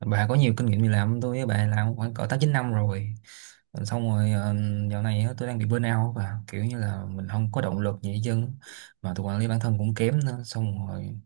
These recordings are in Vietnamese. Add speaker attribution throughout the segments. Speaker 1: Bà có nhiều kinh nghiệm đi làm hơn tôi, với bà làm khoảng cỡ 8-9 năm rồi. Xong rồi, dạo này á, tôi đang bị burnout và kiểu như là mình không có động lực gì hết trơn. Mà tôi quản lý bản thân cũng kém nữa. Xong rồi,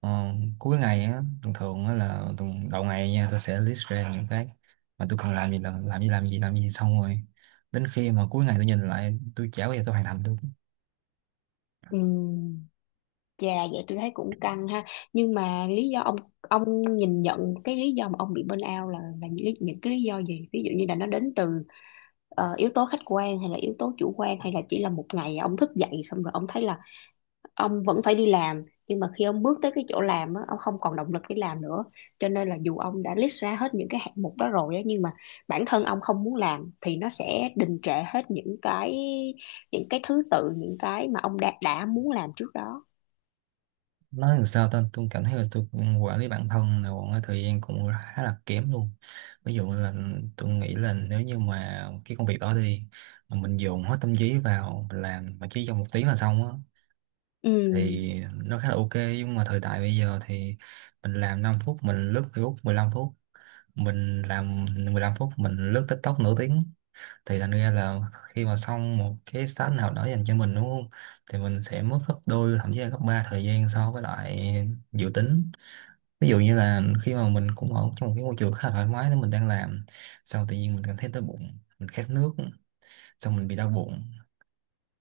Speaker 1: ờ, cuối ngày á, thường thường á là đầu ngày nha, tôi sẽ list ra những cái mà tôi cần làm, gì là làm gì, làm gì, làm gì. Xong rồi đến khi mà cuối ngày tôi nhìn lại, tôi chả bao giờ tôi hoàn thành được.
Speaker 2: Ừm, Chà, vậy tôi thấy cũng căng ha. Nhưng mà lý do ông ông nhìn nhận cái lý do mà ông bị burnout là những cái lý do gì, ví dụ như là nó đến từ yếu tố khách quan hay là yếu tố chủ quan, hay là chỉ là một ngày ông thức dậy xong rồi ông thấy là ông vẫn phải đi làm, nhưng mà khi ông bước tới cái chỗ làm á, ông không còn động lực để làm nữa, cho nên là dù ông đã list ra hết những cái hạng mục đó rồi á, nhưng mà bản thân ông không muốn làm thì nó sẽ đình trệ hết những cái thứ tự những cái mà ông đã muốn làm trước đó.
Speaker 1: Nói làm sao ta, tôi cảm thấy là tôi cũng quản lý bản thân là một cái thời gian cũng khá là kém luôn. Ví dụ là tôi nghĩ là nếu như mà cái công việc đó đi, mà mình dồn hết tâm trí vào mình làm mà chỉ trong 1 tiếng là xong á,
Speaker 2: Ừ,
Speaker 1: thì nó khá là ok. Nhưng mà thời đại bây giờ thì mình làm 5 phút mình lướt Facebook 15 phút, mình làm 15 phút mình lướt TikTok nửa tiếng. Thì thành ra là khi mà xong một cái task nào đó dành cho mình đúng không, thì mình sẽ mất gấp đôi, thậm chí là gấp ba thời gian so với lại dự tính. Ví dụ như là khi mà mình cũng ở trong một cái môi trường khá là thoải mái nên mình đang làm, xong tự nhiên mình cảm thấy đói bụng, mình khát nước, xong mình bị đau bụng.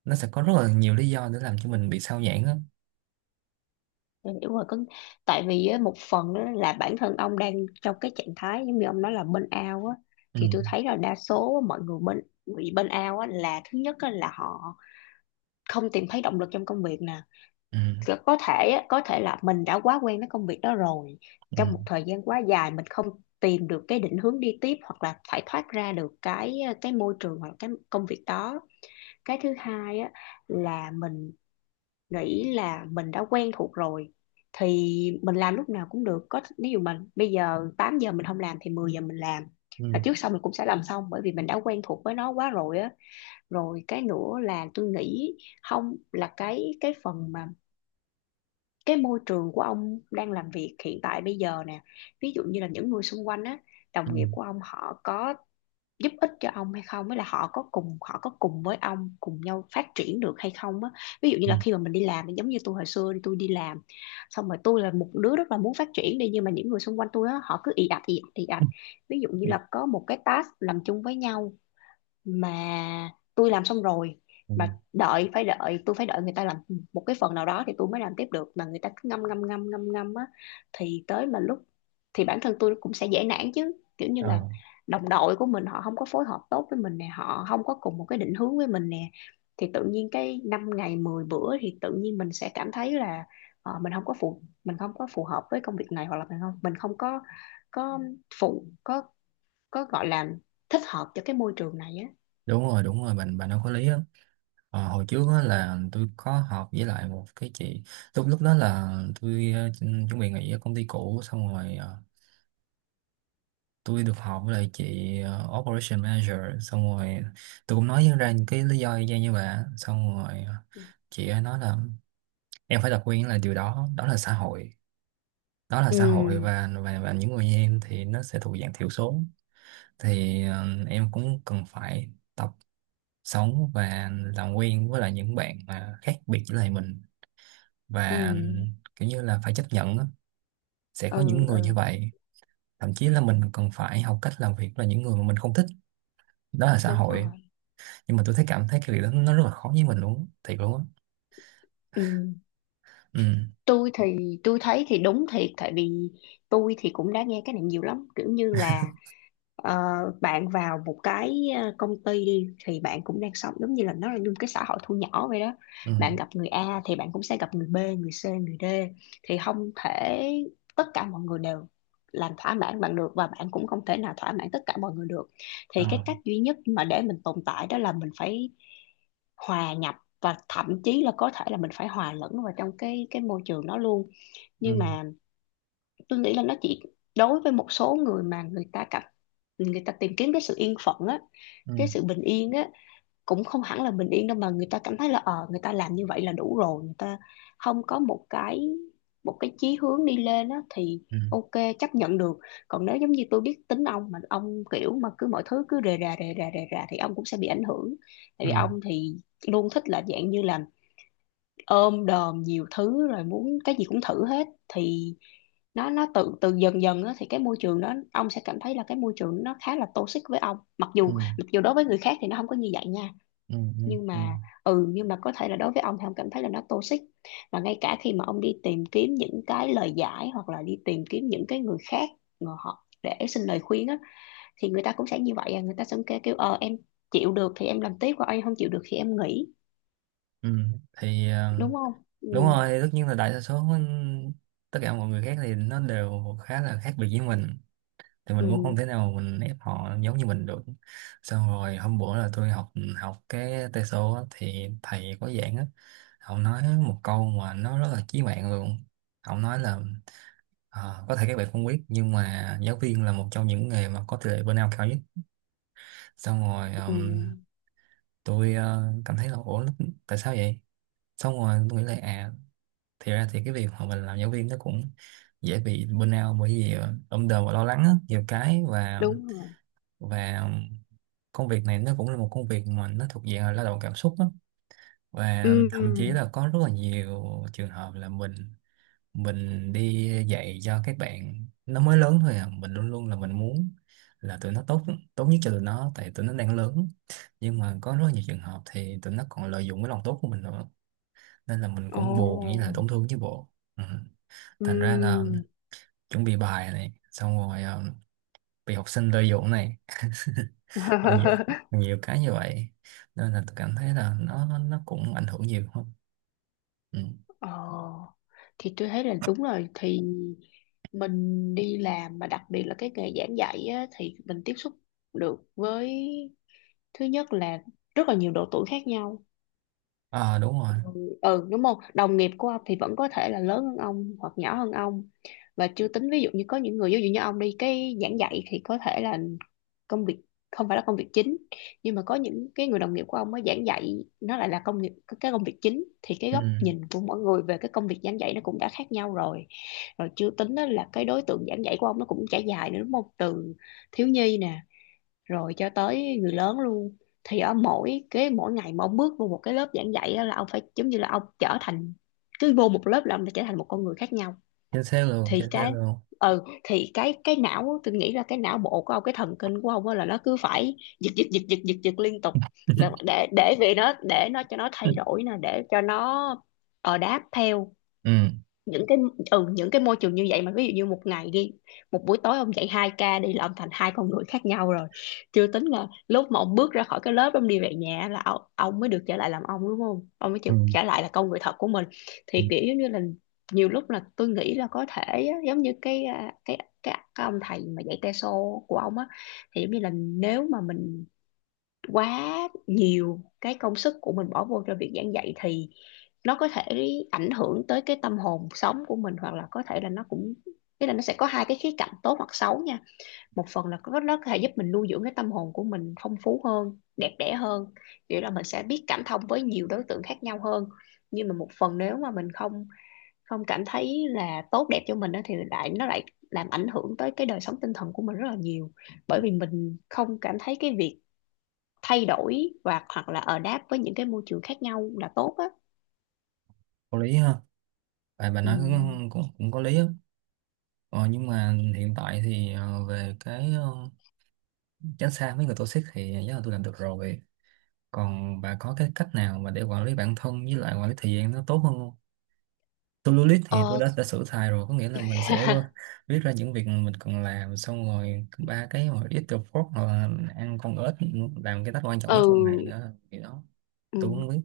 Speaker 1: Nó sẽ có rất là nhiều lý do để làm cho mình bị sao nhãng á.
Speaker 2: tôi hiểu rồi. Có, tại vì á, một phần á, là bản thân ông đang trong cái trạng thái giống như ông nói là burnout á,
Speaker 1: Ừ,
Speaker 2: thì tôi thấy là đa số mọi người bị burnout á là thứ nhất á, là họ không tìm thấy động lực trong công việc nè.
Speaker 1: ừ,
Speaker 2: Có thể là mình đã quá quen với công việc đó rồi, trong
Speaker 1: ừ,
Speaker 2: một thời gian quá dài mình không tìm được cái định hướng đi tiếp, hoặc là phải thoát ra được cái môi trường hoặc cái công việc đó. Cái thứ hai á, là mình nghĩ là mình đã quen thuộc rồi thì mình làm lúc nào cũng được, có ví dụ mình bây giờ 8 giờ mình không làm thì 10 giờ mình làm,
Speaker 1: ừ,
Speaker 2: và trước sau mình cũng sẽ làm xong, bởi vì mình đã quen thuộc với nó quá rồi á. Rồi cái nữa là tôi nghĩ không, là cái phần mà cái môi trường của ông đang làm việc hiện tại bây giờ nè, ví dụ như là những người xung quanh á,
Speaker 1: ừ,
Speaker 2: đồng nghiệp của ông họ có giúp ích cho ông hay không, với là họ có cùng với ông cùng nhau phát triển được hay không á. Ví dụ như
Speaker 1: ừ,
Speaker 2: là khi mà mình đi làm, giống như tôi hồi xưa đi tôi đi làm xong rồi, tôi là một đứa rất là muốn phát triển đi, nhưng mà những người xung quanh tôi á họ cứ ì ạch ì ạch ì ạch. Ví dụ như
Speaker 1: ừ,
Speaker 2: là có một cái task làm chung với nhau mà tôi làm xong rồi,
Speaker 1: ừ.
Speaker 2: mà đợi phải đợi tôi phải đợi người ta làm một cái phần nào đó thì tôi mới làm tiếp được, mà người ta cứ ngâm ngâm ngâm ngâm ngâm á, thì tới mà lúc thì bản thân tôi cũng sẽ dễ nản chứ, kiểu như
Speaker 1: Ờ,
Speaker 2: là đồng đội của mình họ không có phối hợp tốt với mình nè, họ không có cùng một cái định hướng với mình nè, thì tự nhiên cái 5 ngày 10 bữa thì tự nhiên mình sẽ cảm thấy là mình không có phù hợp với công việc này, hoặc là mình không có có phụ có gọi là thích hợp cho cái môi trường này á.
Speaker 1: đúng rồi đúng rồi, bạn bạn nói có lý á. Ờ, hồi trước á là tôi có học với lại một cái chị, lúc lúc đó là tôi chuẩn bị nghỉ ở công ty cũ. Xong rồi tôi được học với lại chị, Operation Manager. Xong rồi tôi cũng nói ra những cái lý do y chang như vậy. Xong rồi, chị ấy nói là em phải tập quen, là điều đó, đó là xã hội. Đó là xã hội,
Speaker 2: Ừ.
Speaker 1: và và những người như em thì nó sẽ thuộc dạng thiểu số. Thì em cũng cần phải tập sống và làm quen với lại những bạn mà khác biệt với lại mình,
Speaker 2: Ừ.
Speaker 1: và kiểu như là phải chấp nhận á. Sẽ có
Speaker 2: Ừ.
Speaker 1: những người như
Speaker 2: Ừ.
Speaker 1: vậy. Thậm chí là mình còn phải học cách làm việc với những người mà mình không thích. Đó là xã
Speaker 2: Đúng
Speaker 1: hội.
Speaker 2: rồi.
Speaker 1: Nhưng mà tôi thấy, cảm thấy cái việc đó nó rất là khó với mình luôn á. Thiệt luôn á.
Speaker 2: Ừ.
Speaker 1: Ừ,
Speaker 2: Tôi thấy thì đúng thiệt, tại vì tôi thì cũng đã nghe cái này nhiều lắm, kiểu như là ờ, bạn vào một cái công ty đi thì bạn cũng đang sống giống như là nó là như một cái xã hội thu nhỏ vậy đó.
Speaker 1: ừ,
Speaker 2: Bạn gặp người A thì bạn cũng sẽ gặp người B, người C, người D, thì không thể tất cả mọi người đều làm thỏa mãn bạn được, và bạn cũng không thể nào thỏa mãn tất cả mọi người được.
Speaker 1: ờ,
Speaker 2: Thì cái cách duy nhất mà để mình tồn tại đó là mình phải hòa nhập, và thậm chí là có thể là mình phải hòa lẫn vào trong cái môi trường đó luôn. Nhưng
Speaker 1: ừ,
Speaker 2: mà tôi nghĩ là nó chỉ đối với một số người mà người ta tìm kiếm cái sự yên phận á,
Speaker 1: ừ,
Speaker 2: cái sự bình yên á, cũng không hẳn là bình yên đâu, mà người ta cảm thấy là người ta làm như vậy là đủ rồi, người ta không có một cái chí hướng đi lên á thì
Speaker 1: ừ,
Speaker 2: ok, chấp nhận được. Còn nếu giống như tôi biết tính ông, mà ông kiểu mà cứ mọi thứ cứ rề rà rề rà rề rà thì ông cũng sẽ bị ảnh hưởng, tại
Speaker 1: ừ,
Speaker 2: vì ông thì luôn thích là dạng như là ôm đồm nhiều thứ rồi muốn cái gì cũng thử hết, thì nó tự từ dần dần á, thì cái môi trường đó ông sẽ cảm thấy là cái môi trường nó khá là toxic với ông, mặc
Speaker 1: ừ,
Speaker 2: dù đối với người khác thì nó không có như vậy nha.
Speaker 1: ừ, ừ,
Speaker 2: Nhưng
Speaker 1: ừ,
Speaker 2: mà ừ, nhưng mà có thể là đối với ông thì ông cảm thấy là nó toxic. Và ngay cả khi mà ông đi tìm kiếm những cái lời giải, hoặc là đi tìm kiếm những cái người khác mà họ để xin lời khuyên á, thì người ta cũng sẽ như vậy à, người ta sẽ kêu kêu em chịu được thì em làm tiếp, còn em không chịu được thì em nghỉ,
Speaker 1: ừ. Thì,
Speaker 2: đúng không? Ừ.
Speaker 1: đúng rồi, tất nhiên là đại đa số tất cả mọi người khác thì nó đều khá là khác biệt với mình, thì mình cũng không thể
Speaker 2: Ừ.
Speaker 1: nào mình ép họ giống như mình được. Xong rồi hôm bữa là tôi học học cái tê số á, thì thầy có giảng á. Ông nói một câu mà nó rất là chí mạng luôn. Ông nói là: Có thể các bạn không biết nhưng mà giáo viên là một trong những nghề mà có tỷ lệ burnout cao nhất." Xong rồi
Speaker 2: Ừ.
Speaker 1: tôi cảm thấy là ủa tại sao vậy. Xong rồi tôi nghĩ là à, thì ra thì cái việc mà mình làm giáo viên nó cũng dễ bị burnout, bởi vì đông đờ và lo lắng á, nhiều cái. và
Speaker 2: Đúng rồi.
Speaker 1: và công việc này nó cũng là một công việc mà nó thuộc dạng là lao động cảm xúc á. Và thậm chí
Speaker 2: Ừ.
Speaker 1: là có rất là nhiều trường hợp là mình đi dạy cho các bạn nó mới lớn thôi à, mình luôn luôn là mình muốn là tụi nó tốt, tốt nhất cho tụi nó, tại tụi nó đang lớn. Nhưng mà có rất là nhiều trường hợp thì tụi nó còn lợi dụng cái lòng tốt của mình nữa, nên là mình cũng buồn như
Speaker 2: Ồ.
Speaker 1: là tổn thương chứ bộ. Ừ.
Speaker 2: Ừ.
Speaker 1: Thành ra là chuẩn bị bài này, xong rồi bị học sinh lợi dụng này, ở nhiều nhiều cái như vậy, nên là tôi cảm thấy là nó cũng ảnh hưởng nhiều không. Ừ.
Speaker 2: Ờ, thì tôi thấy là đúng rồi. Thì mình đi làm mà đặc biệt là cái nghề giảng dạy á, thì mình tiếp xúc được với, thứ nhất là, rất là nhiều độ tuổi khác nhau.
Speaker 1: À, đúng rồi.
Speaker 2: Ừ. Ừ, đúng không, đồng nghiệp của ông thì vẫn có thể là lớn hơn ông hoặc nhỏ hơn ông. Và chưa tính ví dụ như có những người, ví dụ như ông đi cái giảng dạy thì có thể là công việc không phải là công việc chính, nhưng mà có những cái người đồng nghiệp của ông mới giảng dạy nó lại là công việc, cái công việc chính, thì cái
Speaker 1: Ừ.
Speaker 2: góc nhìn của mỗi người về cái công việc giảng dạy nó cũng đã khác nhau rồi. Rồi chưa tính đó là cái đối tượng giảng dạy của ông nó cũng trải dài nữa, đúng không, từ thiếu nhi nè rồi cho tới người lớn luôn. Thì ở mỗi cái mỗi ngày mà ông bước vô một cái lớp giảng dạy á là ông phải giống như là ông trở thành, cứ vô một lớp là ông đã trở thành một con người khác nhau.
Speaker 1: Chính xác luôn
Speaker 2: thì
Speaker 1: chính xác
Speaker 2: cái
Speaker 1: luôn.
Speaker 2: ừ thì cái cái não á, tôi nghĩ là cái não bộ của ông, cái thần kinh của ông á là nó cứ phải giật giật giật giật giật giật liên tục, để để để vì nó để nó cho nó thay đổi nè, để cho nó đáp theo
Speaker 1: Ừ.
Speaker 2: những cái những cái môi trường như vậy. Mà ví dụ như một ngày đi, một buổi tối ông dạy 2 ca đi là ông thành hai con người khác nhau rồi. Chưa tính là lúc mà ông bước ra khỏi cái lớp ông đi về nhà là ông mới được trở lại làm ông, đúng không, ông mới
Speaker 1: Ừ.
Speaker 2: được trở lại là con người thật của mình.
Speaker 1: Ừ.
Speaker 2: Thì kiểu giống như là nhiều lúc là tôi nghĩ là có thể á, giống như cái à, cái cái ông thầy mà dạy teso của ông á, thì giống như là nếu mà mình quá nhiều cái công sức của mình bỏ vô cho việc giảng dạy thì nó có thể ảnh hưởng tới cái tâm hồn sống của mình, hoặc là có thể là nó cũng... Thế là nó sẽ có hai cái khía cạnh tốt hoặc xấu nha. Một phần là có nó có thể giúp mình nuôi dưỡng cái tâm hồn của mình phong phú hơn, đẹp đẽ hơn, nghĩa là mình sẽ biết cảm thông với nhiều đối tượng khác nhau hơn. Nhưng mà một phần nếu mà mình không không cảm thấy là tốt đẹp cho mình á, thì lại nó lại làm ảnh hưởng tới cái đời sống tinh thần của mình rất là nhiều. Bởi vì mình không cảm thấy cái việc thay đổi và hoặc là ở đáp với những cái môi trường khác nhau là tốt á.
Speaker 1: Có lý ha, tại bà nói cũng cũng, cũng có lý á. Ờ, nhưng mà hiện tại thì, về cái, tránh xa mấy người toxic thì chắc là tôi làm được rồi. Còn bà có cái cách nào mà để quản lý bản thân với lại quản lý thời gian nó tốt hơn không? To-do list thì tôi
Speaker 2: Ờ,
Speaker 1: đã sửa xài rồi, có nghĩa là mình sẽ viết ra những việc mình cần làm. Xong rồi ba cái mà ít the fork hoặc là ăn con ếch, làm cái task quan trọng nhất
Speaker 2: ừ,
Speaker 1: trong ngày nữa thì đó.
Speaker 2: ừ
Speaker 1: Tôi cũng biết.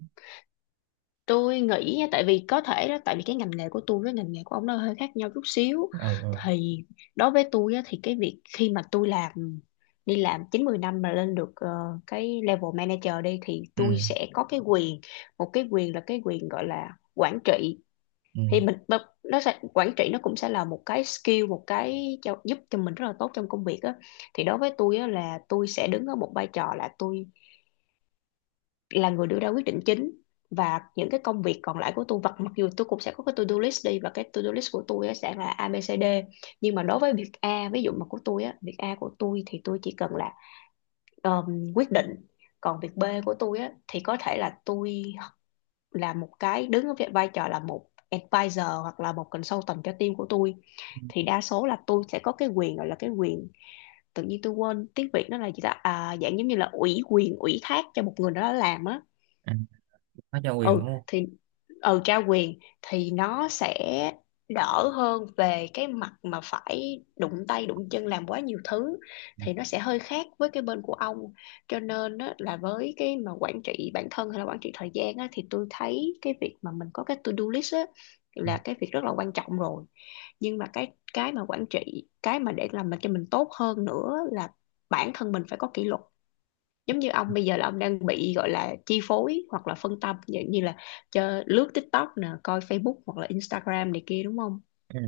Speaker 2: tôi nghĩ nha, tại vì có thể đó tại vì cái ngành nghề của tôi với ngành nghề của ông nó hơi khác nhau chút xíu.
Speaker 1: Ừ,
Speaker 2: Thì đối với tôi á, thì cái việc khi mà tôi làm đi làm 9 10 năm mà lên được cái level manager đi thì
Speaker 1: ừ,
Speaker 2: tôi
Speaker 1: ừ,
Speaker 2: sẽ có cái quyền, một cái quyền là cái quyền gọi là quản trị.
Speaker 1: ừ.
Speaker 2: Thì mình mà nó sẽ quản trị, nó cũng sẽ là một cái skill, một cái giúp cho mình rất là tốt trong công việc á. Thì đối với tôi á, là tôi sẽ đứng ở một vai trò là tôi là người đưa ra quyết định chính, và những cái công việc còn lại của tôi vật mặc dù tôi cũng sẽ có cái to-do list đi, và cái to-do list của tôi sẽ là ABCD. Nhưng mà đối với việc A ví dụ mà của tôi á, việc A của tôi thì tôi chỉ cần là quyết định. Còn việc B của tôi á thì có thể là tôi là một cái đứng ở vai trò là một advisor hoặc là một consultant cho team của tôi. Thì đa số là tôi sẽ có cái quyền gọi là cái quyền, tự nhiên tôi quên tiếng Việt nó là gì ta, à, dạng giống như là ủy quyền ủy thác cho một người đó làm á.
Speaker 1: À, có trao quyền
Speaker 2: Ừ
Speaker 1: đúng không.
Speaker 2: thì ừ, trao quyền thì nó sẽ đỡ hơn về cái mặt mà phải đụng tay đụng chân làm quá nhiều thứ.
Speaker 1: Ừ.
Speaker 2: Thì nó sẽ hơi khác với cái bên của ông. Cho nên á, là với cái mà quản trị bản thân hay là quản trị thời gian á, thì tôi thấy cái việc mà mình có cái to-do list á, là cái việc rất là quan trọng rồi. Nhưng mà cái mà quản trị, cái mà để làm mình cho mình tốt hơn nữa là bản thân mình phải có kỷ luật. Giống như ông bây giờ là ông đang bị gọi là chi phối hoặc là phân tâm, dạng như là cho lướt TikTok nè, coi Facebook hoặc là Instagram này kia đúng không.
Speaker 1: Ừ.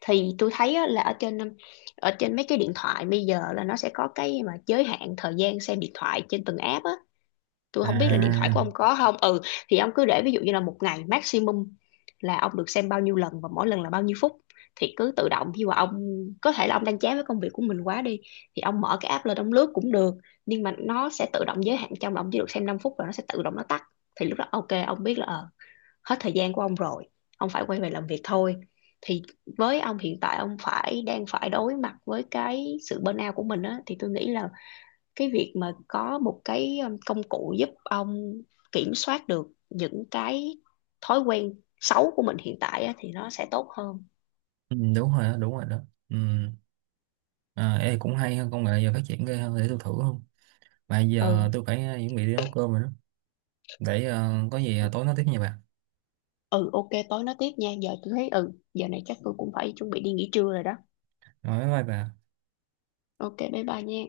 Speaker 2: Thì tôi thấy á, là ở trên mấy cái điện thoại bây giờ là nó sẽ có cái mà giới hạn thời gian xem điện thoại trên từng app á. Tôi không biết là điện thoại của
Speaker 1: À,
Speaker 2: ông có không. Ừ, thì ông cứ để ví dụ như là một ngày maximum là ông được xem bao nhiêu lần và mỗi lần là bao nhiêu phút. Thì cứ tự động khi mà ông, có thể là ông đang chán với công việc của mình quá đi, thì ông mở cái app lên ông lướt cũng được, nhưng mà nó sẽ tự động giới hạn trong là ông chỉ được xem 5 phút và nó sẽ tự động nó tắt. Thì lúc đó ok ông biết là hết thời gian của ông rồi, ông phải quay về làm việc thôi. Thì với ông hiện tại ông phải đang phải đối mặt với cái sự burnout của mình á, thì tôi nghĩ là cái việc mà có một cái công cụ giúp ông kiểm soát được những cái thói quen xấu của mình hiện tại á, thì nó sẽ tốt hơn.
Speaker 1: ừ, đúng rồi đó đúng rồi đó. Ừ. À, ê, cũng hay hơn, công nghệ giờ phát triển ghê, hơn để tôi thử không. Mà giờ
Speaker 2: Ừ
Speaker 1: tôi phải chuẩn bị đi nấu cơm rồi đó. Để có gì tối nói tiếp nha bà.
Speaker 2: ừ, ok tối nói tiếp nha. Giờ tôi thấy ừ, giờ này chắc tôi cũng phải chuẩn bị đi nghỉ trưa rồi đó.
Speaker 1: Rồi bye bye bà.
Speaker 2: Ok, bye bye nha.